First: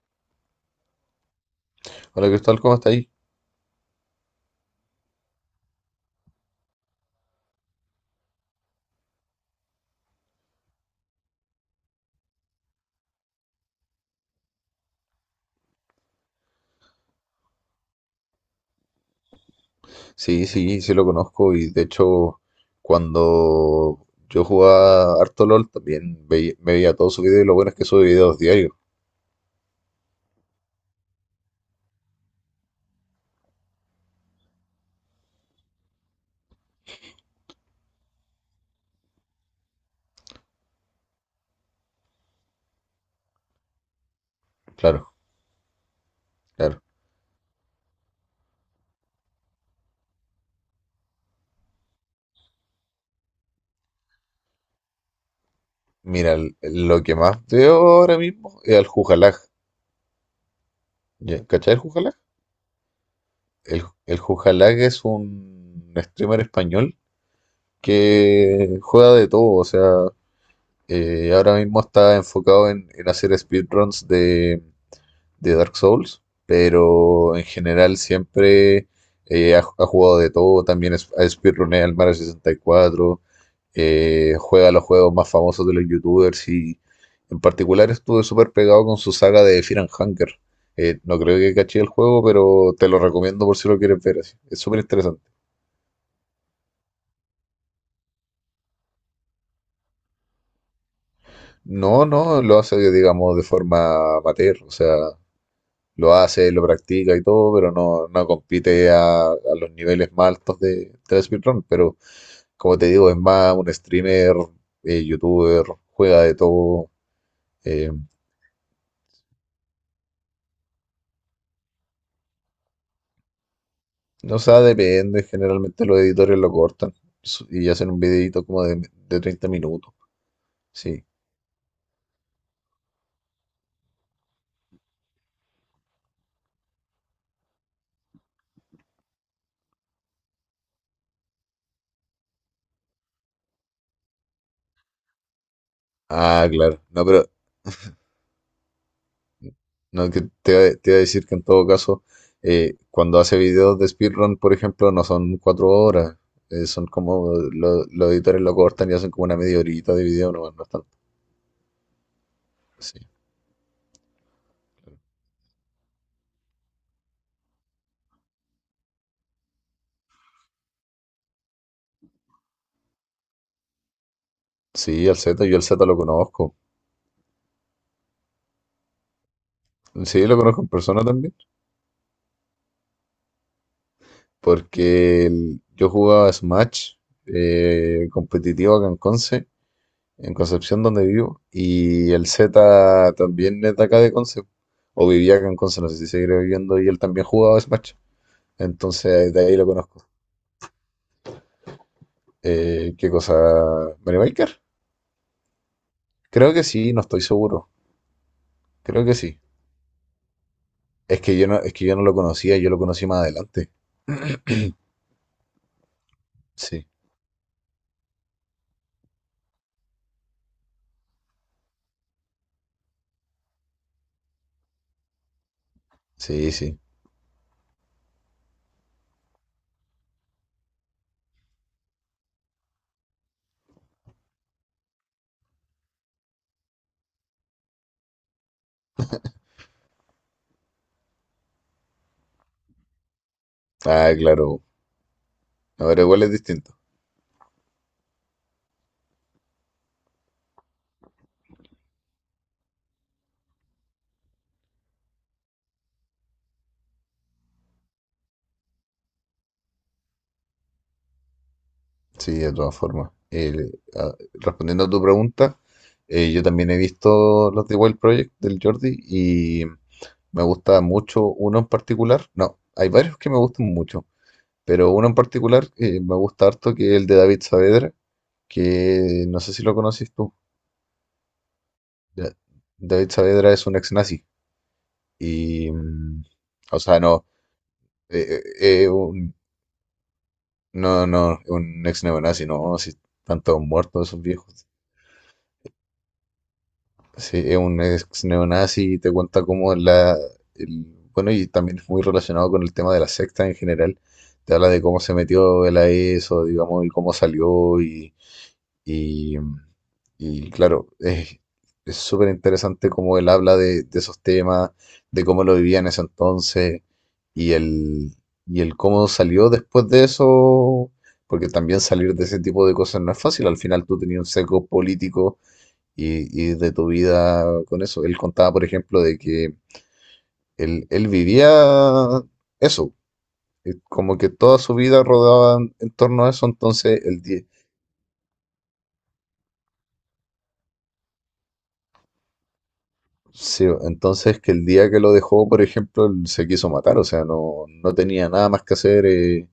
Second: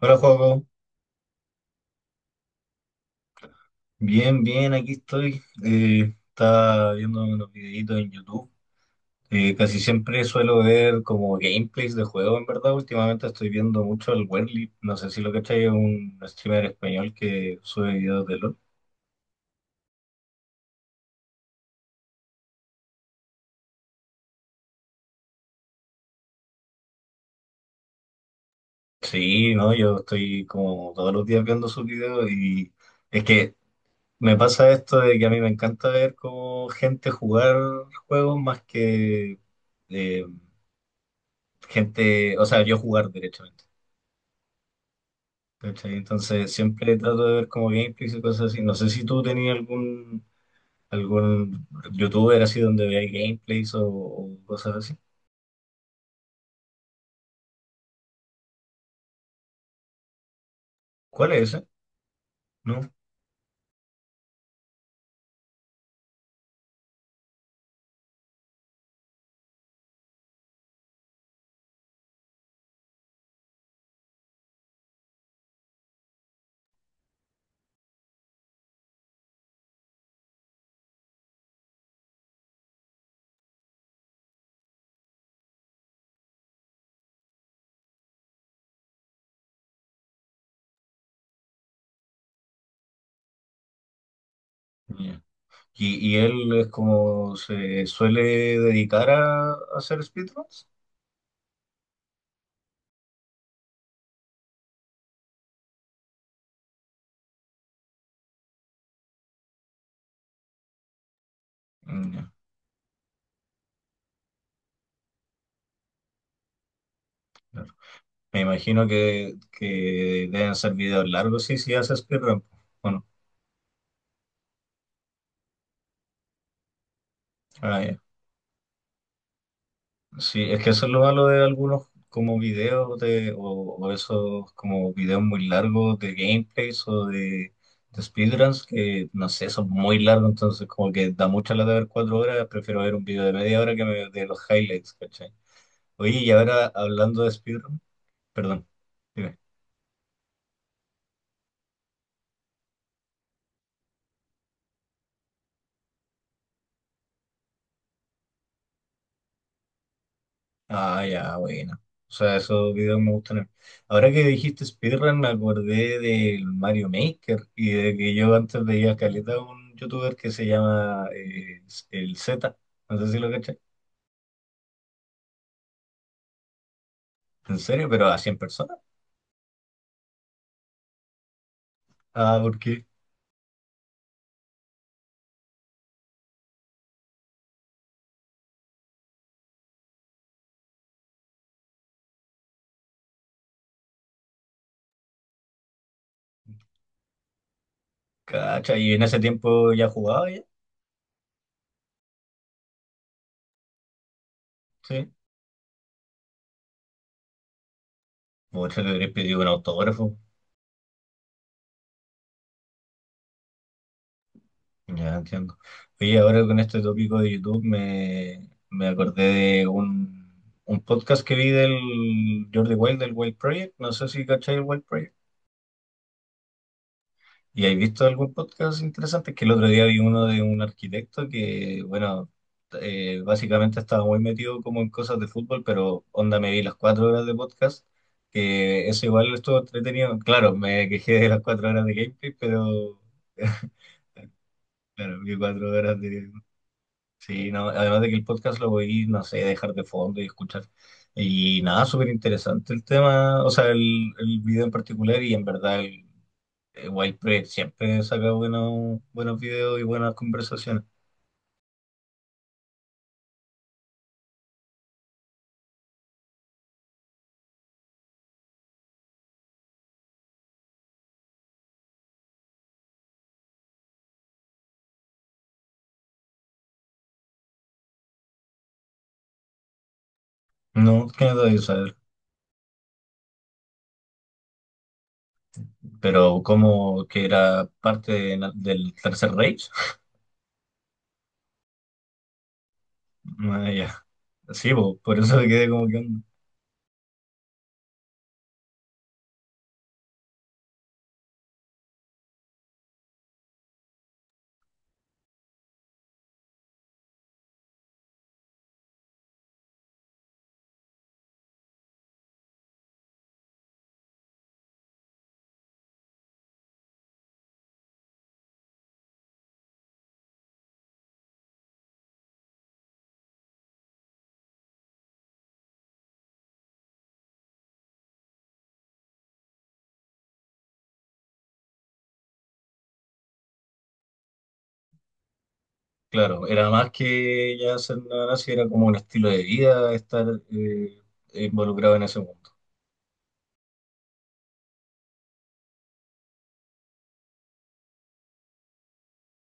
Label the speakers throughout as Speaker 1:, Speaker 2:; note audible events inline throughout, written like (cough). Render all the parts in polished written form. Speaker 1: Hola, Joaco.
Speaker 2: Hola Cristóbal, ¿cómo estáis?
Speaker 1: Bien, bien, aquí estoy. Estaba viendo unos videitos en YouTube. Casi siempre suelo ver como gameplays de juegos, en verdad. Últimamente estoy viendo mucho el Werly. No sé si lo cachai, es un streamer español que sube videos de LOL.
Speaker 2: Sí, sí, sí lo conozco y de hecho cuando yo jugaba harto LOL también veía, me veía todos sus videos y lo bueno es que sube videos diarios.
Speaker 1: Sí, no, yo estoy como todos los días viendo sus videos y es que me pasa esto de que a mí me encanta ver como gente jugar juegos más que eh, gente, o sea, yo jugar derechamente.
Speaker 2: Claro,
Speaker 1: ¿Cachai? Entonces
Speaker 2: claro.
Speaker 1: siempre trato de ver como gameplays y cosas así. No sé si tú tenías algún youtuber así donde veas gameplays o cosas así.
Speaker 2: Mira, lo que más veo ahora mismo es al Jujalaj.
Speaker 1: ¿Cuál
Speaker 2: ¿Ya?
Speaker 1: es ese?
Speaker 2: ¿Cachai el Jujalaj?
Speaker 1: ¿No?
Speaker 2: El Jujalaj es un streamer español que juega de todo, o sea, ahora mismo está enfocado en hacer speedruns de Dark Souls, pero en general siempre ha jugado de todo, también ha speedruneado el Mario 64. Juega los juegos más famosos de los youtubers y en particular estuve súper pegado con su saga de Fear and Hunger. No creo que caché el juego, pero te lo recomiendo por si lo quieres ver así. Es súper
Speaker 1: Ya.
Speaker 2: interesante.
Speaker 1: Y él es como se suele dedicar a hacer speedruns?
Speaker 2: No, no, lo hace, digamos, de forma amateur. O sea, lo hace, lo practica y todo, pero no, no compite a los niveles más altos de la speedrun. Pero
Speaker 1: Mm, ya,
Speaker 2: como te digo, es más un streamer, youtuber, juega de todo.
Speaker 1: claro.
Speaker 2: eh,
Speaker 1: Me imagino que deben ser videos largos, sí, sí hace speedrun. Bueno,
Speaker 2: no sé, depende. Generalmente los editores lo cortan y hacen un videito como de 30 minutos.
Speaker 1: sí, es que eso es lo
Speaker 2: Sí.
Speaker 1: malo de algunos como videos o esos como videos muy largos de gameplays de speedruns que no sé, son muy largos, entonces como que da mucha lata ver cuatro horas, prefiero ver un video de media hora que me, de los highlights, ¿cachai? Oye, y
Speaker 2: Ah,
Speaker 1: ahora
Speaker 2: claro. No,
Speaker 1: hablando de
Speaker 2: pero
Speaker 1: speedrun, perdón. Dime.
Speaker 2: no, que te iba a decir que en todo caso, cuando hace videos de speedrun, por ejemplo, no son 4 horas. Son como los editores lo cortan y hacen como una media horita de video, no, no es tanto.
Speaker 1: Ah, ya, bueno. O sea, esos videos
Speaker 2: Sí.
Speaker 1: me gustan a mí. Ahora que dijiste speedrun, me acordé del Mario Maker y de que yo antes veía caleta a un youtuber que se llama el Z. No sé si lo caché.
Speaker 2: Sí, al Z, yo al Z lo conozco.
Speaker 1: ¿En serio? ¿Pero a 100 personas?
Speaker 2: Sí, lo conozco en persona también.
Speaker 1: Ah, ¿por qué?
Speaker 2: Porque yo jugaba Smash competitivo acá en Conce, en Concepción donde vivo, y el Z también es de acá de Conce, o vivía acá en Conce, no sé si seguirá viviendo, y él también jugaba Smash,
Speaker 1: Cacha, y en ese
Speaker 2: entonces de ahí lo
Speaker 1: tiempo ya
Speaker 2: conozco.
Speaker 1: jugaba ya.
Speaker 2: ¿Qué cosa? ¿Mario Maker?
Speaker 1: Sí.
Speaker 2: Creo que sí, no estoy seguro,
Speaker 1: Mucho le
Speaker 2: creo
Speaker 1: habría
Speaker 2: que
Speaker 1: pedido
Speaker 2: sí.
Speaker 1: un autógrafo.
Speaker 2: Es que yo no, es que yo no lo conocía, yo lo conocí más adelante.
Speaker 1: Ya entiendo. Oye, ahora con este
Speaker 2: Sí,
Speaker 1: tópico de YouTube me acordé de un podcast que vi del Jordi Wild, del Wild Project. No sé si cachai el Wild Project.
Speaker 2: sí, sí.
Speaker 1: ¿Y has visto algún podcast interesante? Es que el otro día vi uno de un arquitecto que, bueno, básicamente estaba muy metido como en cosas de fútbol, pero onda me vi las cuatro horas de podcast, que eso igual estuvo entretenido. Claro, me quejé de las cuatro horas de gameplay, pero (laughs)
Speaker 2: Ah, claro.
Speaker 1: claro, vi cuatro horas
Speaker 2: Ahora igual
Speaker 1: de...
Speaker 2: es distinto.
Speaker 1: Sí, no, además de que el podcast lo voy, no sé, dejar de fondo y escuchar. Y nada, súper interesante el tema, o sea, el video en particular y en verdad el Wild Press siempre saca buenos, buenos videos y buenas conversaciones.
Speaker 2: Sí, de todas formas. Respondiendo a tu pregunta, yo también he visto los de Wild Project del Jordi y me gusta mucho uno en particular. No, hay varios que me gustan mucho, pero uno en particular me gusta harto, que es el de David Saavedra, que no sé si lo conoces tú.
Speaker 1: No, que no debía saber,
Speaker 2: Da- David Saavedra es un ex nazi y, mm,
Speaker 1: pero
Speaker 2: o sea,
Speaker 1: como que
Speaker 2: no,
Speaker 1: era parte de
Speaker 2: eh, eh, eh,
Speaker 1: del Tercer
Speaker 2: un,
Speaker 1: Reich. (laughs)
Speaker 2: no, no, un ex neonazi, no, si tantos
Speaker 1: Ah, ya.
Speaker 2: muertos esos viejos.
Speaker 1: Sí, po, por eso me quedé como que, onda.
Speaker 2: Sí, es un ex neonazi y te cuenta cómo la... el- bueno, y también es muy relacionado con el tema de la secta en general. Te habla de cómo se metió él a eso, digamos, y cómo salió y, y claro, es súper interesante cómo él habla de esos temas, de cómo lo vivía en ese entonces y el, y el cómo salió después de eso. Porque también salir de ese tipo de cosas no es fácil. Al final tú tenías un sesgo político y de tu vida con eso. Él contaba, por ejemplo, de que él vivía eso, como que toda su vida rodaba en torno a
Speaker 1: Claro,
Speaker 2: eso,
Speaker 1: era más
Speaker 2: entonces el día,
Speaker 1: que ya ser una nazi, era como un estilo de vida estar eh, involucrado en ese mundo.
Speaker 2: sí, entonces que el día que lo dejó, por ejemplo, él se quiso matar, o sea, no, no tenía nada más que hacer,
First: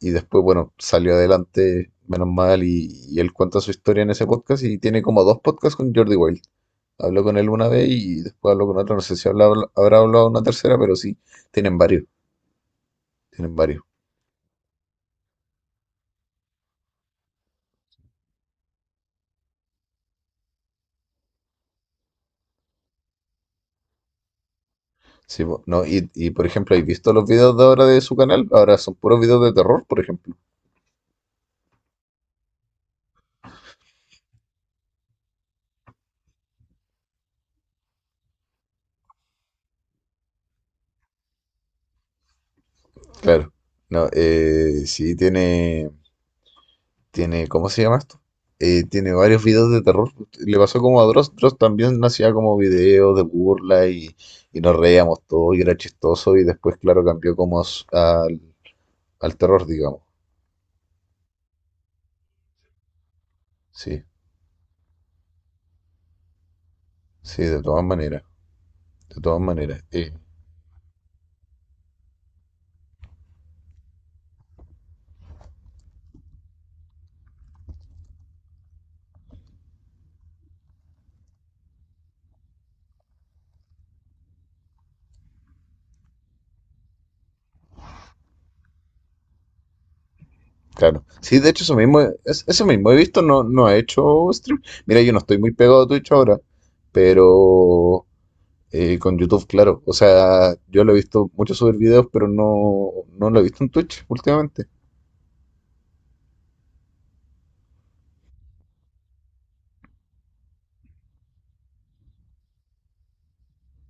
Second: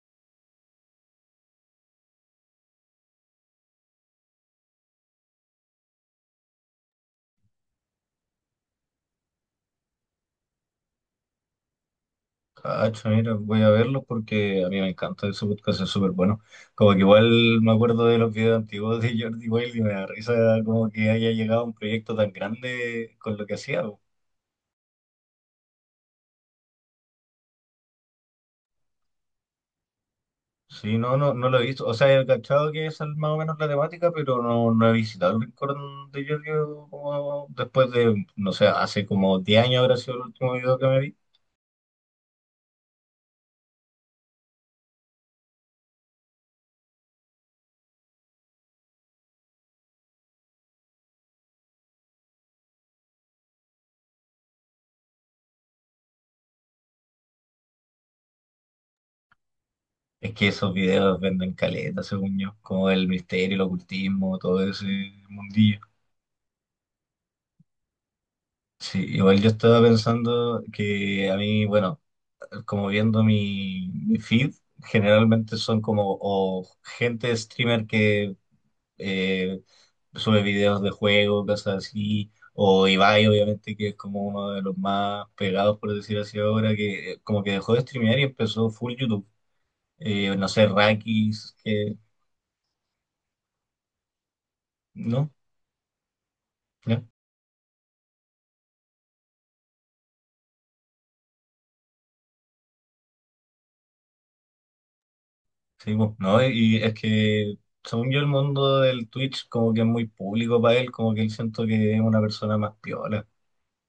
Speaker 2: y después, bueno, salió adelante, menos mal, y él cuenta su historia en ese podcast y tiene como dos podcasts con Jordi Wild. Habló con él una vez y después habló con otra, no sé si habrá hablado una tercera, pero sí, tienen varios,
Speaker 1: Cacho, mira,
Speaker 2: tienen
Speaker 1: voy a
Speaker 2: varios.
Speaker 1: verlo porque a mí me encanta ese podcast, es súper bueno. Como que igual me acuerdo de los videos antiguos de Jordi Wild y me da risa como que haya llegado a un proyecto tan grande con lo que hacía, po.
Speaker 2: Sí, po, no, y, por ejemplo, ¿has visto los videos de ahora de su canal? Ahora son puros videos de terror, por ejemplo.
Speaker 1: Sí, no, no, no lo he visto. O sea, he cachado que esa es más o menos la temática, pero no, no he visitado el rincón de Jordi como después de, no sé, hace como 10 años habrá sido el último video que me vi.
Speaker 2: Claro. No, tiene, ¿cómo se llama esto? Tiene varios videos de terror. Le pasó como a Dross. Dross también hacía como videos de burla y nos reíamos todo y era chistoso y después, claro, cambió como a al terror, digamos.
Speaker 1: Es que esos videos venden caleta, según yo, como el misterio, el
Speaker 2: Sí,
Speaker 1: ocultismo, todo ese mundillo.
Speaker 2: sí, de todas maneras,
Speaker 1: Sí,
Speaker 2: de todas
Speaker 1: igual yo
Speaker 2: maneras.
Speaker 1: estaba pensando que a mí, bueno, como viendo mi feed, generalmente son como o gente streamer que eh, sube videos de juegos, cosas así, o Ibai, obviamente, que es como uno de los más pegados, por decir así ahora, que como que dejó de streamear y empezó full YouTube. No sé,
Speaker 2: Claro. Sí, de
Speaker 1: Rakis,
Speaker 2: hecho, eso
Speaker 1: que,
Speaker 2: mismo, eso mismo he visto, no, no ha hecho stream. Mira, yo no
Speaker 1: ¿no?
Speaker 2: estoy muy pegado a Twitch ahora, pero con YouTube, claro. O sea, yo lo he visto mucho subir videos, pero no, no lo he visto en Twitch últimamente.
Speaker 1: Sí, pues, ¿no? Y es que, según yo, el mundo del Twitch como que es muy público para él, como que él siento que es una persona más piola.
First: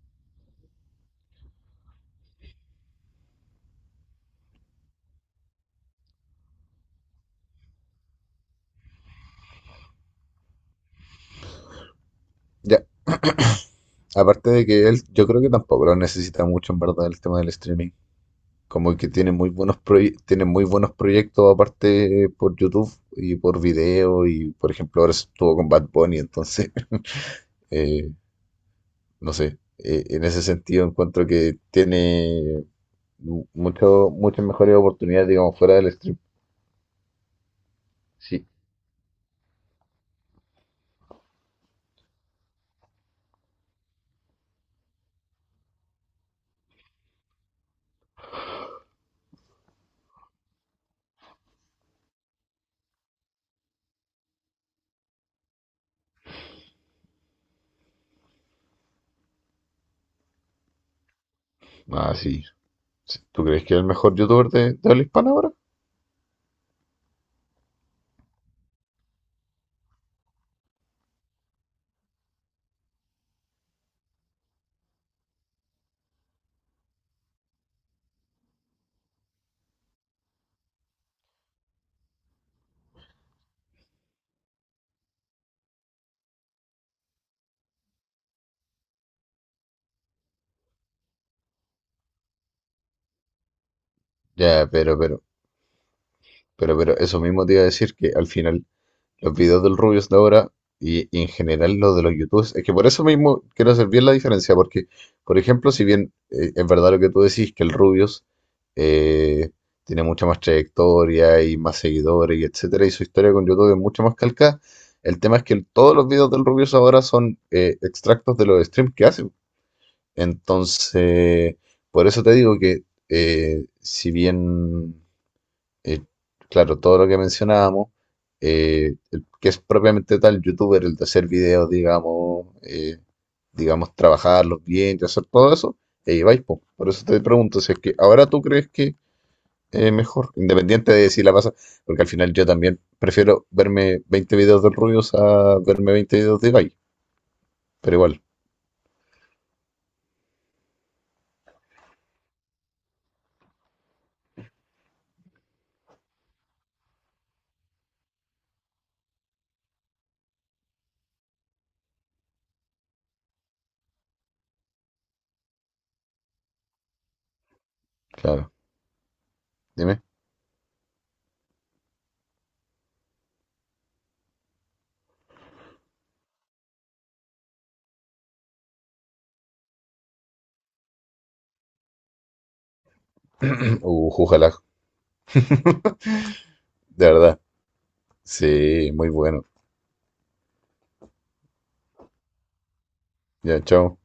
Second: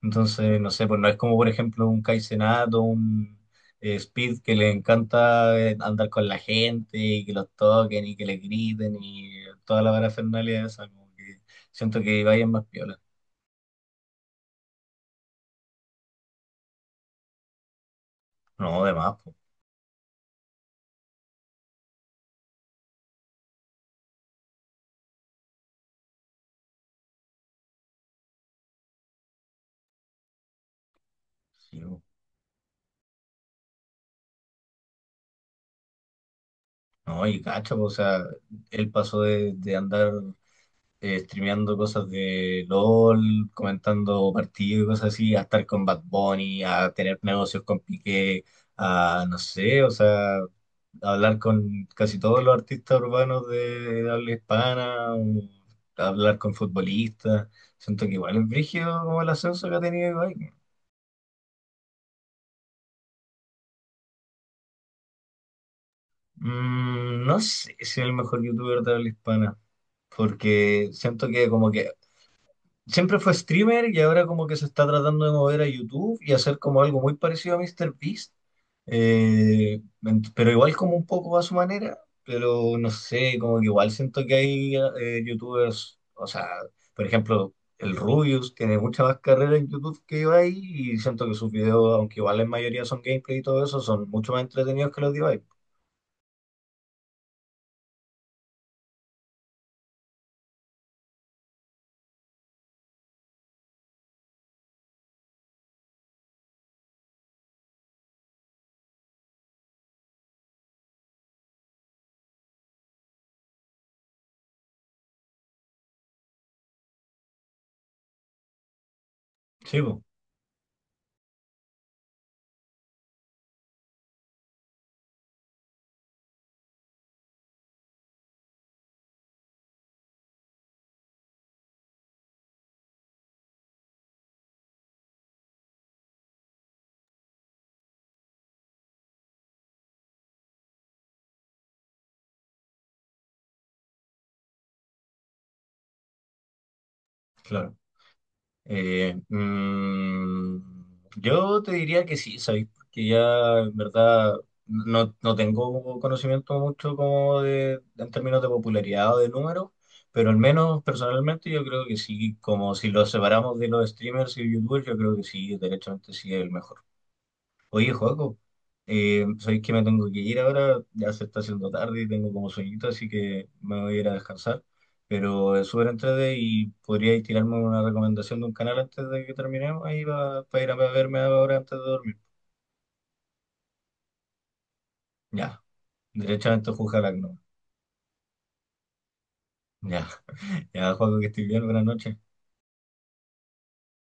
Speaker 1: Entonces, no sé, pues no es como, por ejemplo, un Kai Cenat o un Speed, que le encanta andar con la gente y que los toquen y que le griten y toda la parafernalia esa, como que siento que vayan más
Speaker 2: Ya,
Speaker 1: piola.
Speaker 2: aparte de que él, yo creo que tampoco lo necesita mucho, en verdad, el tema del streaming.
Speaker 1: No,
Speaker 2: Como que
Speaker 1: además,
Speaker 2: tiene
Speaker 1: pues,
Speaker 2: muy buenos tiene muy buenos proyectos aparte por YouTube y por video y por ejemplo ahora estuvo con Bad Bunny, entonces (laughs) eh, no sé, en ese sentido encuentro que
Speaker 1: sí, pues.
Speaker 2: tiene muchas mejores oportunidades, digamos, fuera del stream.
Speaker 1: No, y cacho, pues, o sea,
Speaker 2: Sí.
Speaker 1: él pasó de andar streameando cosas de LOL, comentando partidos y cosas así, a estar con Bad Bunny, a tener negocios con Piqué, a no sé, o sea, hablar con casi todos los artistas urbanos de habla hispana, o hablar con futbolistas. Siento que igual es brígido como el ascenso que ha tenido Ibai.
Speaker 2: Ah, sí. Sí. ¿Tú crees que es el mejor youtuber de habla hispana ahora?
Speaker 1: Mm, no sé si es el mejor youtuber de habla hispana. Porque siento que como que siempre fue streamer y ahora como que se está tratando de mover a YouTube y hacer como algo muy parecido a MrBeast, pero igual como un poco a su manera, pero no sé, como que igual siento que hay YouTubers, o sea, por ejemplo, el Rubius tiene mucha más carrera en YouTube que yo ahí y siento que sus videos, aunque igual en mayoría son gameplay y todo eso, son mucho más
Speaker 2: Ya,
Speaker 1: entretenidos que los de Ibai.
Speaker 2: eso mismo te iba a decir que al final los videos del Rubius ahora y en general los de los YouTubers, es que por eso mismo quiero hacer bien la diferencia, porque, por ejemplo, si bien es verdad lo que tú decís, que el Rubius eh, tiene mucha más trayectoria y más seguidores y etcétera, y su historia con YouTube es mucho más calcada, el tema es que todos los videos del Rubius ahora son extractos de los streams que hace.
Speaker 1: Sí, po,
Speaker 2: Entonces, por eso te digo que si bien eh, claro, todo lo que mencionábamos, el que es propiamente tal youtuber, el de hacer videos, digamos, trabajarlos bien y hacer todo eso, y ahí vais, po. Por eso te pregunto, si es que ahora tú crees que es mejor, independiente de si la pasa, porque al final yo también prefiero verme 20 videos del Rubius a verme 20 videos de Ibai,
Speaker 1: claro.
Speaker 2: pero igual,
Speaker 1: Eh, mm, yo te diría que sí, ¿sabes? Porque ya en verdad no, no tengo conocimiento mucho como de, en términos de popularidad o de números, pero al menos personalmente yo creo que sí, como si lo separamos de los streamers y youtubers, yo creo que sí, derechamente sí es el mejor. Oye, Joaco,
Speaker 2: claro,
Speaker 1: sabéis que me
Speaker 2: dime,
Speaker 1: tengo que ir ahora, ya se está haciendo tarde y tengo como sueñito, así que me voy a ir a descansar. Pero es súper entrete y podríais tirarme una recomendación de un canal antes de que terminemos ahí para ir a verme ahora antes de dormir.
Speaker 2: (clears throat) jújala,
Speaker 1: Ya, derechamente
Speaker 2: de
Speaker 1: juzgar no.
Speaker 2: verdad, sí, muy bueno,
Speaker 1: Ya, (laughs) ya, Joaco, que estés bien, buenas noches.
Speaker 2: ya, chao.